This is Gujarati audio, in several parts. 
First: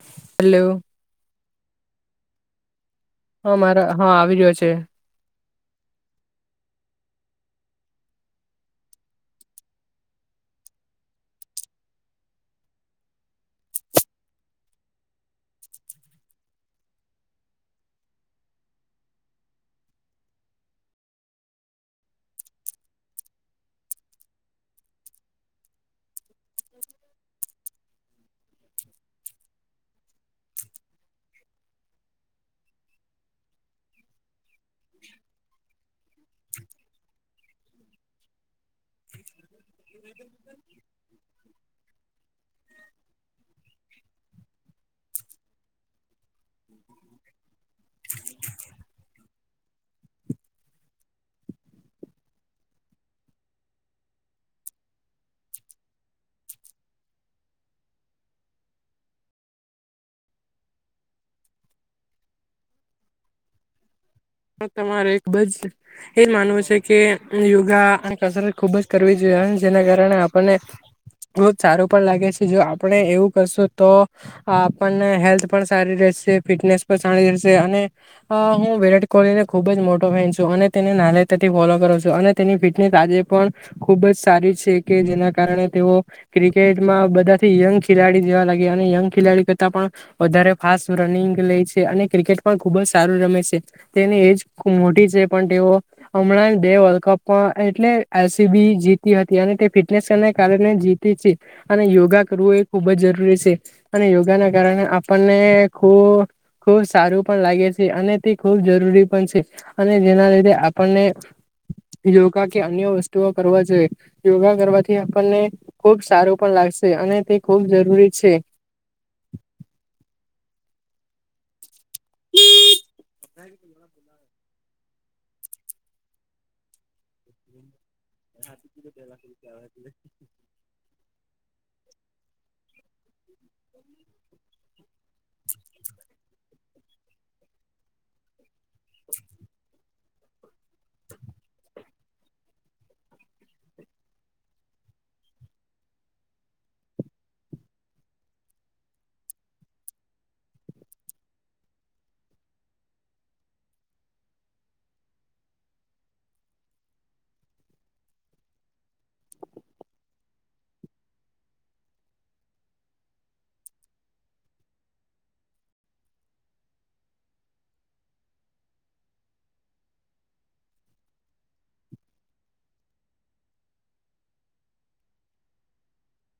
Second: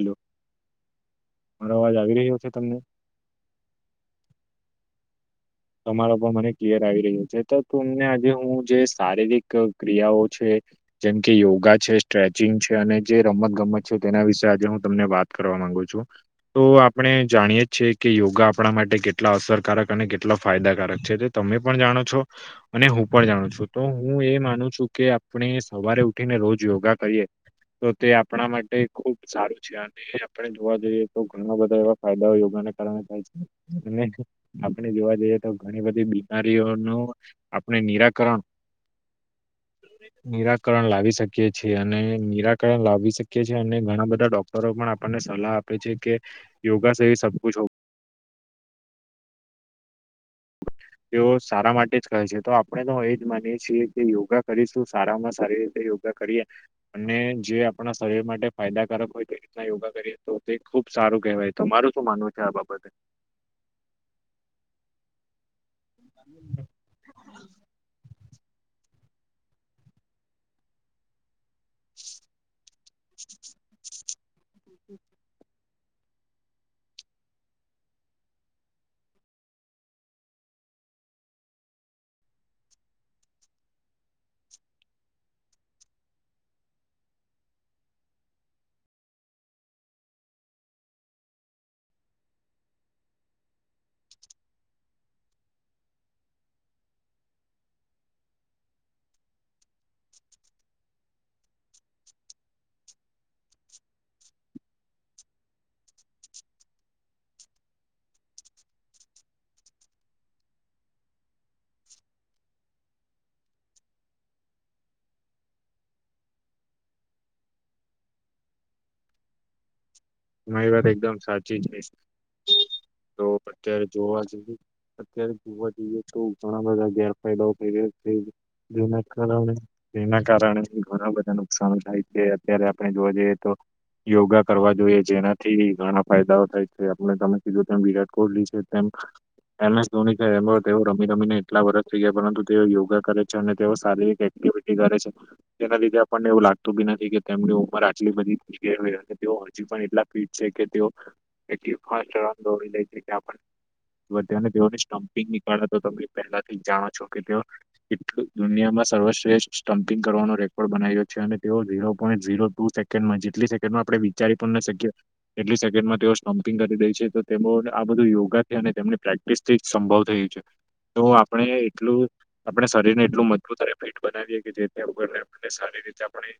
હલો હલો મારો અવાજ આવી રહ્યો છે, તમને હા, મારા હા આવી રહ્યો છે. તમારા પર મને ક્લિયર આવી રહ્યું છે, તો તમને આજે હુ, જે શારીરિક ક્રિયાઓ છે. જેમ કે યોગા છે, સ્ટ્રેચિંગ છે. અને જે રમત ગમત છે, તેના વિશે આજે હુ તમને વાત કરવાનુ આપણે જાણીએી કે યોગા આપણા માટે કેટલા અસરકારક અને કેટલો ફાયદાકારક છે. તમે પણ જાણો છો અને હું પણ જાણું છું તો હું એ માનું છું કે. આપણે સવારે ઉઠીને રોજ યોગા કરીએ તો તે આપણા માટે ખુબ સારું છે, અને આપણે જોવા જઈએ તો ઘણા બધા એવા ફાયદાઓ યોગ [inaudible] આપ જોવા જઈએ, તો ઘણી બધી બીમારીઓનું આપણે નિરાકરણ [inaudible] નિરાકરણ લાવી શકીએ છીએ. અને નિરાકરણ લાવી શકીએ છીએ અને ઘણા બધા ડોક્ટરો પણ આપ મ સલાહ આપે છે કે યોગા સ સબક હો. તેઓ સારા માટે જ કહે છે તો આપણે તો એજ માનીએ છીએ કે યોગા કરીશું સારામાં સારી રીતે. કરી અને જે આપણા શરીર માટે ફાયદાકારક હોય તે રીતના યોગા કરીએ તો તે ખૂબ. સારું કહેવાય તો મારું શું માનવું છે આ બાબતે. તમારે બજ એજ માનવું છે કે યોગા. સર ખુબ જ કરવી જોઈએ જેના કારણે આપણને. બહુ સારું પણ લાગે છે જો આપણે એવું કરશું તો આપણને હેલ્થ. પણ સારી રહેશે ફિટનેસ પણ સારી રહેશે અને હુંરા. કોને ખુબ જ મોટો ફેનું અને તેને નાતાથી ફોલો કરું છું અને તેની ફિટનેસ આજે પણ ખૂબ જ. સારી છે કે જેના કારણે તેઓ ક્રિકેટમાં બધાથી યંગ ખેલાડી જેવા લાગે અને યંગ. ખેલાડી કરતા પણ વધારે ફાસ્ટ રનિંગ લે છે અને ક્રિકેટ પણ ખુબ જ સારું રમે છે. તેની એજબ મોટી છે પણ તેઓ હમણાં ડે વર્લ્ડ કપ એટલે એસીબી. જીતી હતી અને તે ફિટનેસને કારણે જીતી છે અને યોગા કરવું એ ખુબ જ જરૂરી છે. અને યોગા ના કારણે આપણને ખ ખુબ સારું પણ લાગે છે અને તે ખૂબ જ. છે અને જેના લીધે આપણને. યોગા કે અન્ય વસ્તુઓ કરવા જોઈએ યોગા કરવાથી આપણને ખુબ સારું પણ લાગે. અને તે ખૂબ જરૂરી છે. [inaudible] મારી વાત એકદમ સાચી જ તો અત્યારે જોવા જેવું અત્યારે જોવા જઈએ તો ઘણા બધા ગેરફાયદાઓ થ્યા છે જેના કારણે એના કારણે ઘણા બધા નુકસાન થાય છે. અત્યારે આપણે જોવા જઈએ તો યોગા કરવા જોઈએ. જેનાથી ઘણા ફાયદાઓ થાય છે. આપણે તમે કીધું તેમ વિરાટ કોહલી છે તેમ એમસ ધોની છે. એ તેઓ રમી રમીને એટલા વરષ થઈ ગયા પરંતુ તેઓ યોગા કરે છે. અને તેઓ શારીરિક કરે છે. તેના લીધે પણણને એવું લાગતું બી નથી કે તેમની ઉંમર આટલી બધી ગઈ હોય અને તેઓ હજી પણ એટલા ફિટ છે કે તેઓ એટલી ફાસ્ટ રન દોડી લેય કે આપણ વધાને જોઓને સ્ટમ્પિંગ નીકળે તો તમે પહેલાથી જ જાણો છો કે તેઓ કેટલું દુનિયામાં સર્વશ્રેષઠ સ્ટમ્પિંગ કરવાનો રેકોર્ડ બનાવ્યો છે. અને તેઓ ઝીરો પોઈન્ટ ઝીરો ટુ સેકન્ડમાં જેટલી સેકન્ડમાં આપડે વિચારી પણ ના શકીએ. એટલી સેકન્ડમાં તેઓ સ્ટમ્પિંગ કરી દે છે તો તેઓ આ બધું યોગાથી અને તેમની પ્રેક્ટિસ થી સંભવ થય છે. તો આપણે એટલું આપણે શરીરને એટલું મજબૂત અને ફિટ બનાવીએે કે જેથી આપણને આપણને સારી રીતે આપણે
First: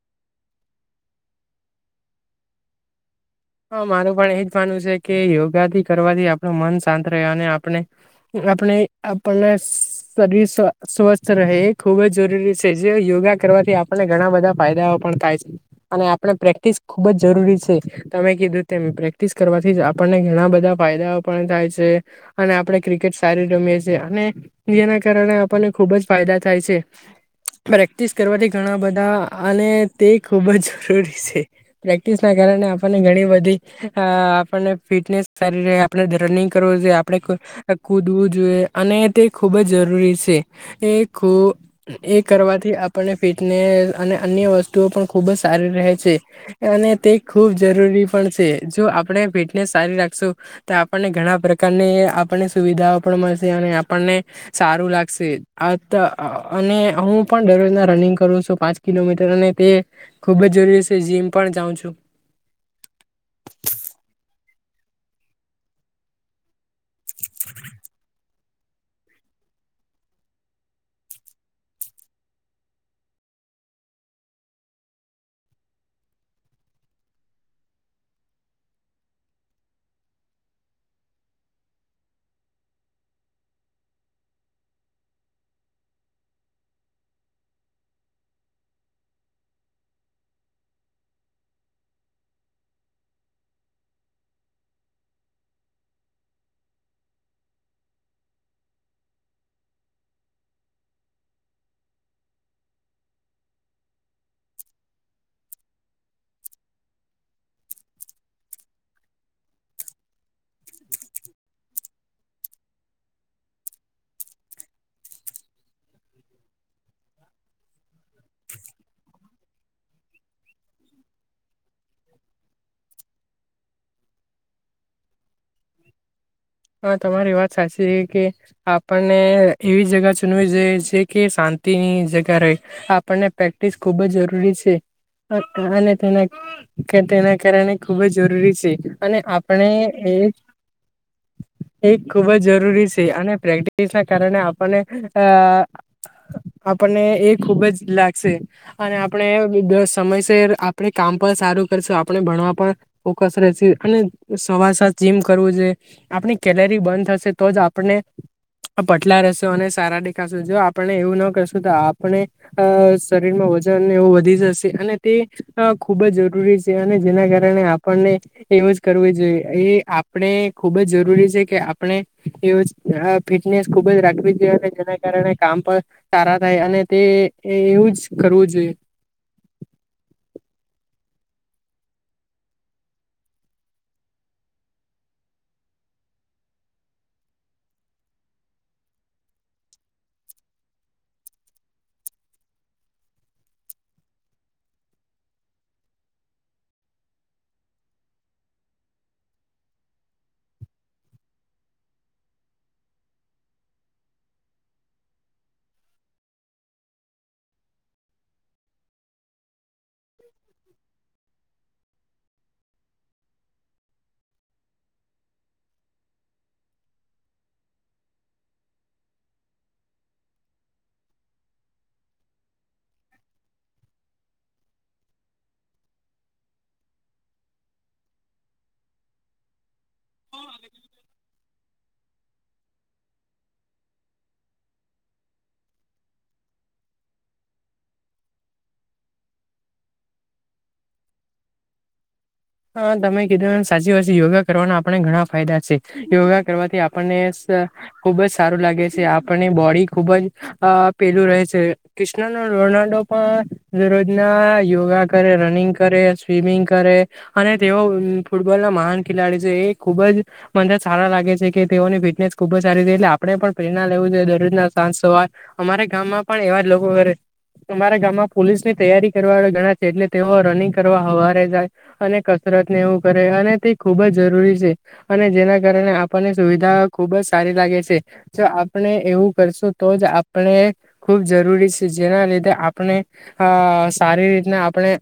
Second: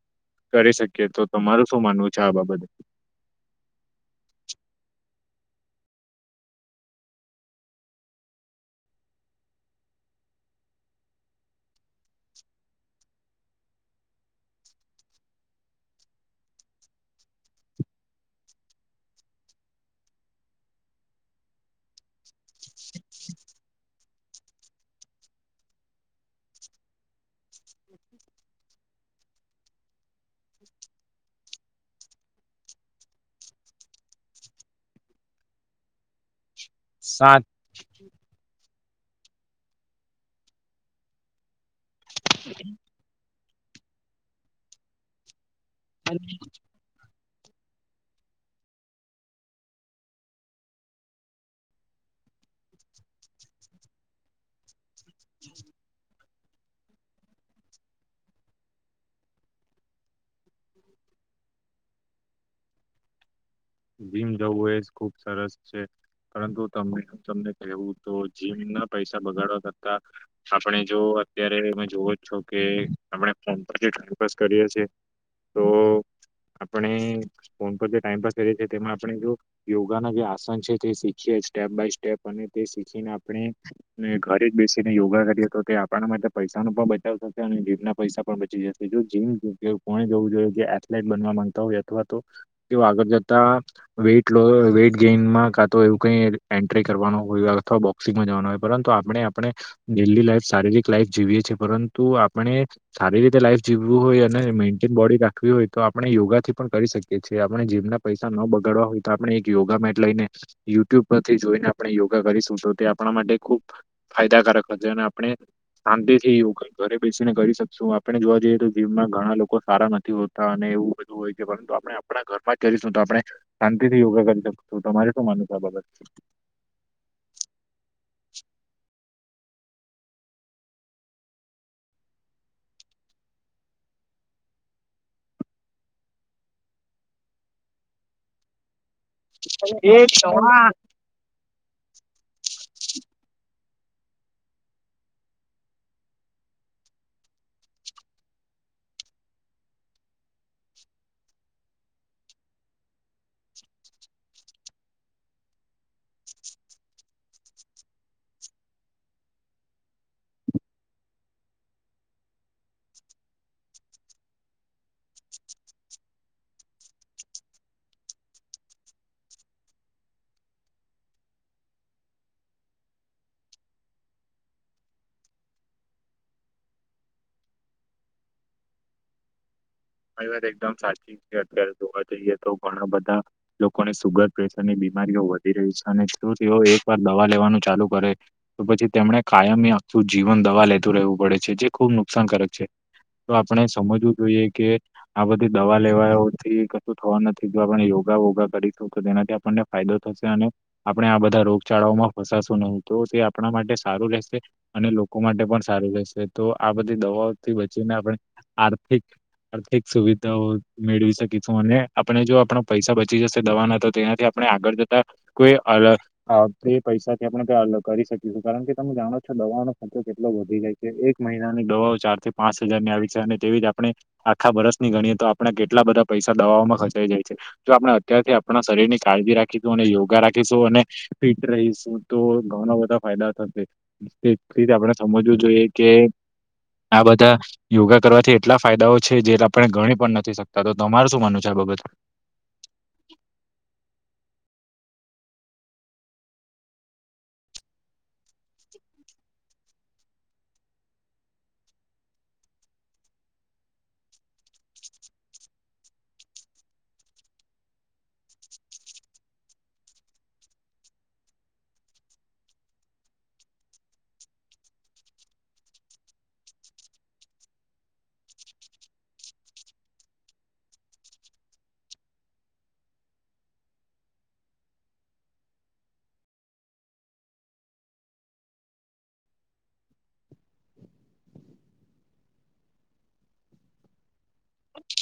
કરી શકીએ. તો તમારું શું માનવું છે આ બાબતે? હા, મારું પણ એજ માનવું છે, કે યોગાથી કરવાથી આપણું મન શાંત રહે અને આપણે આપણે આપણને શરીર સ્વસ્થ રહે, એ ખુબ જ જરૂરી છે. જે યો યોગા કરવાથી આપણને ઘણા બધા ફાયદાઓ પણ થાય છે. અને આપણે પ્રેક્ટિસ ખુબ જ જરૂરી છે. તમે કીધું તેમ પ્રેક્ટિસ કરવાથી જ આપણને ઘણા બધા ફાયદાઓ પણ થાય છે. અને આપણે ક્રિકે કેટ સારી રમીએ છે, અને ઈ એના કારણે આપણને ખુબ જ ફાયદા થાય છે. પ્રેક્ટિસ કરવાથી ઘણા બધા અને તે ખૂબ જ જરૂરી છે. પ્રેક્ટિસ ના કારણે આપ આપણને ઘણી બધી આપણને ફિટનેસ સારી રહે, આપણે રનિંગ કરવો જોઈએ, આપણે સાચું ક કૂદવું જોઈએ. અને તે ખૂબ જ જરૂરી છે. એ ખો એ કરવાથી આપણને ફિટ ને અને અન્ય વસ્તુઓ પણ ખુબ જ સારી રહે છે. અને તે ખુજ જરૂરી પણ છે. જો આપણે ફિટનેસ સારી રાખશું, તો આપણને ઘણા પ્રકારને આપણે [unintelligible] સુવિધા પણ મળશે, અને આપણને સારું લાગશે. અત અને હું પણ [unintelligible] રનિંગ કરું છું પાંચ કિલોમીટર અને તે ખુબ જ જરૂરી છે. જીમ પણ જાઉ છું. [inaudible] જીમ જવું એજ ખુબ સરસ છે. પરંતુ તમને-તમને કહેવું તો જીમ ના પૈસા બગાડવા કરતા આપણે જો અત્યારે તમે જોવો જ છો કે આપણે ફોન પર જે ટાઈપપાસ કરીએ છીએ. તો આપણે ફોન પર જે ટાઈમ પાસ. કરીએ છીએ. તેમાં આપણે જો યોગાના જે આસન છે, તે શીખીએ સ્ટેપ બાય સ્ટેપ અને તે શીખીને આપણે. ને ઘરે જ બેસીને યોગા કરીએ તો તે આપણા માટે પૈસા ન પણ બચાવ થશે. અને જીભના પૈસા પણ બચી જશે. જો જીમ કોને જવું જોઈએ કે એથલેટ બનવા માંગતા હોય અથવા તો તેઓ આગળ જતા. તા--વેટ લો વેટ ગેઈનમાં કા તો એવું કઈ એન્ટ્રી કરવાનું અથવા બોક્સિંગ. જવાનું હોય પરંતુ આપણે આપણે ડેલી લાઇફ શારીરિક લાઈફ જીવીએ છીએ. પરંતુ આપણે સારી રીતે લાઈફ જીવું હોય અને મેન્ટેન બોડી રાખવી હોય તો આપણે યોગાથી પણ કરી શકીએ છીએ. આપણે જીમના પૈસા ન બગાડવા હોય તો આપણે એક યોગા મેટ લઈને યુટ્યુબ પરથી જોઈને આપણે યોગા કરીશું તો તે આપ ણા માટે ખૂબ ફાયદાકારક બનશે અને આપણે શાંતિ થીયોગ ઘરે બેસીને કરી શકશું. આપણે જોવા જઈએ તો જીવમાં ઘણા લોકો સારા નથી હોતા અને એવું બધું હોય છે. પરંતુ આપણે આપણા ઘરમાં જ. તો આપણે શાંતિ થી યોગા કરી શકશું. તમારે શું માનું છે? આ બાબત? હા તમારી વાત સાચી છે કે આપણ. ને એવી જગા ચૂનવીઈ છે કે શાંતિનીજગા રે આપણને પ્રેક્ટિસ ખુબ. જરૂરી છે--અને તેના તેના કારણે ખૂબ જ જરૂરી છે. અને આપણે એ. એ ખૂબ જ જરૂરી છે. અને પ્રેક્ટિસ ના કારણે આપને અ. આપણને એ ખુબ જ લાગશે અને આપણે [unintelligible] સમયસર આપણે કામ પર. સારું કરસુ આપણે ભણવા ફોકસ રે સે અને સવાર સાંજ જીમ કરવું જોઈ, આપણી કેલરી બંધ થશે તો જ આપણે પટલા રહેશો અને સારા દેખાશું જો આપણે એવું ના કરશું તો આપણે શરીરમાં જવ વધી જશે અને તે ખુબ જ જરૂરી છે અને જેના કારણે આપણને એ જ યુઝડ કરવું જોએ એ આપણે ખુબ જ જરૂરી છે કે આપણે એવ ફિટનેસ ખુબ જ રાખવી જોઈએ જેના કારણે કામ પણ સારા થાય અને તે એવું જ કરવું જોઈએ. [unintelligible] વાત એકદમ સાચી છે, અત્યારે જોવા જઈએ તો ઘણા બધા લોકોને સુુગર પ્રેશરને બીમારીઓ વધી રહી છે અને જો તેઓ એક વાર દવા લેવાનું ચાલુ કરે તો પછી તેમને કાયમી જીવન દવા લેતું રહેવું પડે છે જે ખુબ નુકસાનકારક છે તો આપણે સમજવું જોઈએ કે આ બધી દવા લેવાથી કશું થવા નથી, જો આપણે યોગા વોગા કરીશું તો તેનાથી આપણને ફાયદ [inaudible] અને આપણે આ બધા રોગચાળાઓમાં ફસાશું નહી તો તે આપણા માટે સારું રહેશે, લોકો માટે પણ સારું રહેશે તો આ બધી દવાઓથી બચીને આપણે આર્થિક આર્થિક સુવિધાઓ મેળવી શકીશું અને આપણે જો આપણ પૈસા બચી જશે દવાના તો તેનાથી આપણે આગળ જતા કોઈ પૈસાથી આપણેલગ કરી શકીશું કારણ કે તમે જાણો છો દવાનો ખર્ચો કેટલો વધી જાય છે, એક મહિનાની દવાઓ ચાર થી પાંચ હજાર ની આવી છે અને તેવીજ આપણે આખા વર્ષની ગણીએ તો આપણે કેટલા બધા પૈસા દવાઓમાં ખર્ચાઈ જાય છે જો આપણે અત્યારથી આપણા શરીરની હ રાખીું અને યોગા રાખીશું અને ફિટ રહીશું તો ઘઉના બધા ફાયદા થશે તે રીતે આપણે સમજવું જોઈએ કે આ બધા યોગા કરવાથી એટલા ફાયદાઓ છે, જે આપણે ગણી પણ નથી શકતા તો તમાર શું માનું છે આ બાબત? હા, તમે કીધું સાચી વાત છે યોગા કરવાના આપણે ઘણા ફાયદા છે, યોગા કરવાથી આપણને ખુબ જ સારું લાગે છે. આપણની બોડી ખુબજ પેલું રહે છે કૃષ્ણ ન રોનાલ્ડો પણ દરરોજ ના યોગા કરે રનિંગ કરે સ્વિમિંગ કરે. અને તેઓ ફૂટબોલ ના મહાન ખેલાડી છે એ ખુબ જ મને સારા લાગે છે કે તેઓને ફિટનેસ ખુબ જ સારી એટલે આપણે પણ પ્રેરણા લેવીું જોઈએ દરરોજના સાંજ સવાર અમારે ગામમાં પણ એવા જ લોકો કરે તમારા ગામમાં પોલીસ ની તૈયારી કરવા વાળા ઘણા છે એટલે તેઓ રનિંગ કરવા હવારે જાય અને કસરત ને એવું કરે અને તે ખુબ જ જરૂરી છે, અને જેના કારણે આપણને સુવિધા ખુબ જ સારી લાગે છે, જો આપણે એવું કરશું તો જ આપણે ખુબ જરૂરી જેના લીધે આપણે અ સારી રીતના આપણે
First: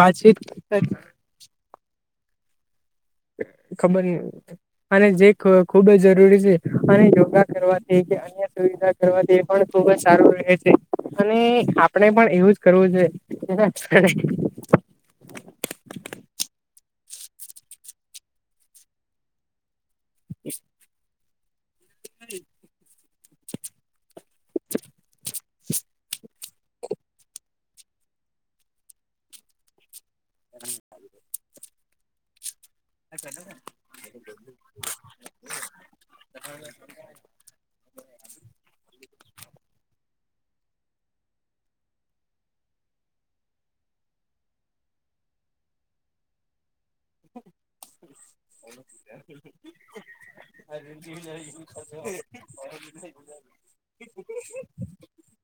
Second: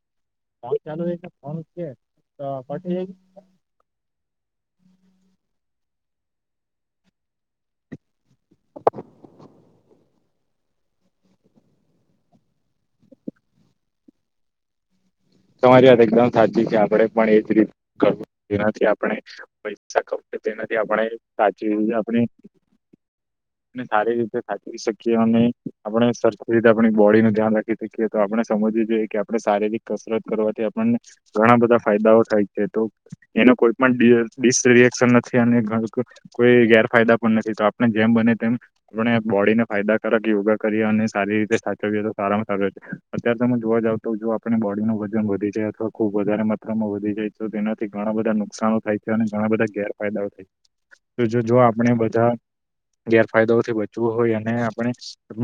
વાતચીત. ફોન ચાલુ રે છે. ફોન છે, તો પછી ખબર ની, અને જે ખુ ખુબ જ જરૂરી છે, અને યોગા કરવાથી અન્ય સુવિધા કરવાથી એ પણ ખુબ જ સારું રહે છે. અને આપણે પણ એવું જ કરવું જોઈએ, તેના [inaudible] તમારી વાત એકદમ સાચી છે આપણેે પણ એજ રીત [unintelligible] તેનાથી આપણે સાચુ એવુંય આપણે ને સારી રીતે સાચવી શકીએ, અને આપણે સરખી રીતે આપણી બોડીનું ધ્યાન રાખી શકીએ, તો આપણે સમ પછી જોઈએ કે આપડે શારીરિક કસરત કરવાથી આપણને ઘણા બધા ફાયદાઓ થાય એતો એનો કોઈ પણ ડી-ડીસરિએક્શન નથી અને [unintelligible] કોઈ ગેરફાયદા પણ નથી. તો આપણે જેમ બને તેમ વણ બોડીને ફાયદાકારક યોગા કરીએ અને સારી રીતે સાચવીએ તો સારામાં સારુ રે, અત્યારે તમે જોવા જાવ તો તો આપણે બોડીનું વજન વધી જાય અથવા ખુબ વધારે માત્રામાં વધી જાય તો તેનાથી ઘણા બધા નુકસાનો થાય છે, અને ઘણા બધા ગેરફાયદાઓ થાય. તો જો જો આપણે બધા ગેરફાયદાઓથી બચવું હોય અને આપણે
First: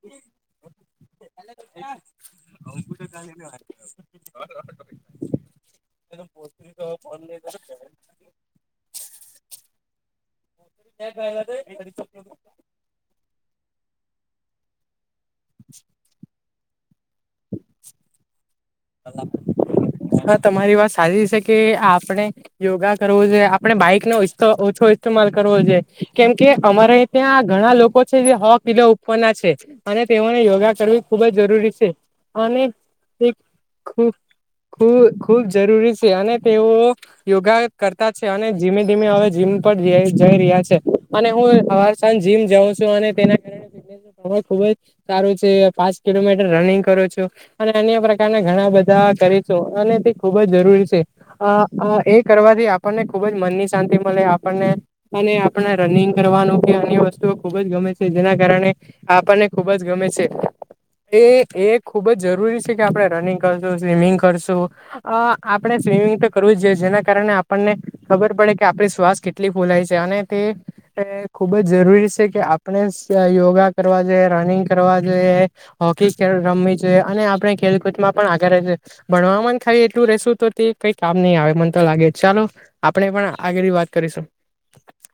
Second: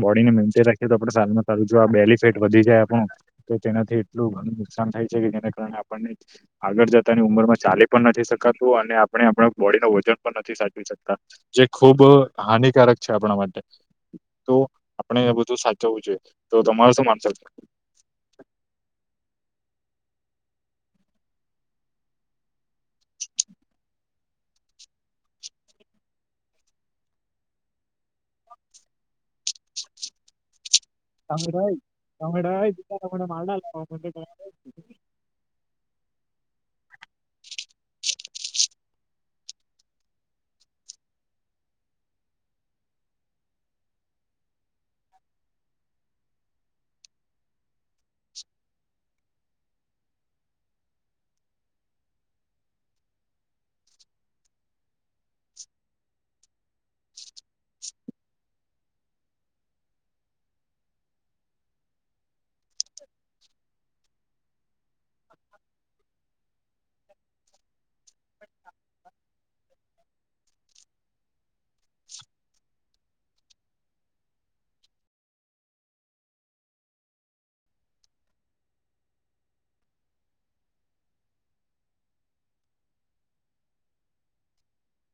બોડીને મેન્ટેન રાખીએ તો આપડે સારુંમાં સારું જો બેલીફિટ વધી જાય આપણું, તો તેનાથી એટલુ નુકસાન થાય છે કે જેને કારણે આપણને આગળ જત પોતાની ઉંમરમાં ચાલી પણ નથી શકાતું, અને આપણે આપણા બોડીનું વજન પણ નથી સાચવી શકતા. જે ખૂબ હાનિકારક છે, આપણા માટે તો આપણે એ બધું સાચવવું જોઈએ તો તમારું શું માનસ. [inaudible] હા તમારી વાત સાચી છે કે આપણે યોગા કરવું જોએ આપણે બાઈક નો [unintelligible] ઓછો કરવો જોઈએ કેમકે અમારે ત્યાં ઘણા લોકો છે જે હો પીલા ઉપરના છે અને. તેઓને યોગા કરવી ખૂબ જ જરૂરી છે અને તે [unintelligible] ખૂબ ખૂ ખૂબ જરૂરી છે અને તેઓ યોગા કરતા. અને ધીમે ધીમે હવે જીમ પર જઈ જઈ રહ્યા છે અને હું હવાર સાંજ જીમ જાઉં છું અને તેના કારણે. [unintelligible] ખુબ જ સારું છે પાંચ કિલોમીટર રનિંગ કરું છું અને અન્ય પ્રકારના. ઘણા બધા કરી છો અને તે ખુબ જ જરૂરી છે અ એ કરવાથી આપણને ખુબ જ મ. મનની શાંતિ મલે આપણને અને આપને રનિંગ કરવાનું કે અન્ય વસ્તુઓ ખુબ જ ગમે છે, જેના કા રણે આપણને ખૂબ જ ગમે છે, એ એ ખૂબ જ જરૂરી છે, કે આપણે રનિંગ સ્વિમિંગ કરશુ અ આપણે સ્વિમિંગ તો કરવું જોએ જેના કારણે આપણને ખબર પ કે આપણી શ્વાસ કેટલી ફૂલાય છે અને તે ખૂબ જ જરૂરી છે કે આપણે. યોગા કરવા જોઈએ રનિંગ કરવા જોઈએ હોકી રમવી જોઈએ અને આપણે ખેલકૂદમાં. પણ આગળ રે જોઈએ ભણવામાં ખાય એટલું રસું તો તે કઈ કામ નહી આવે મને તો લાગે ચાલો આપડે. પણ આગળ વાત કરીશું. [inaudible]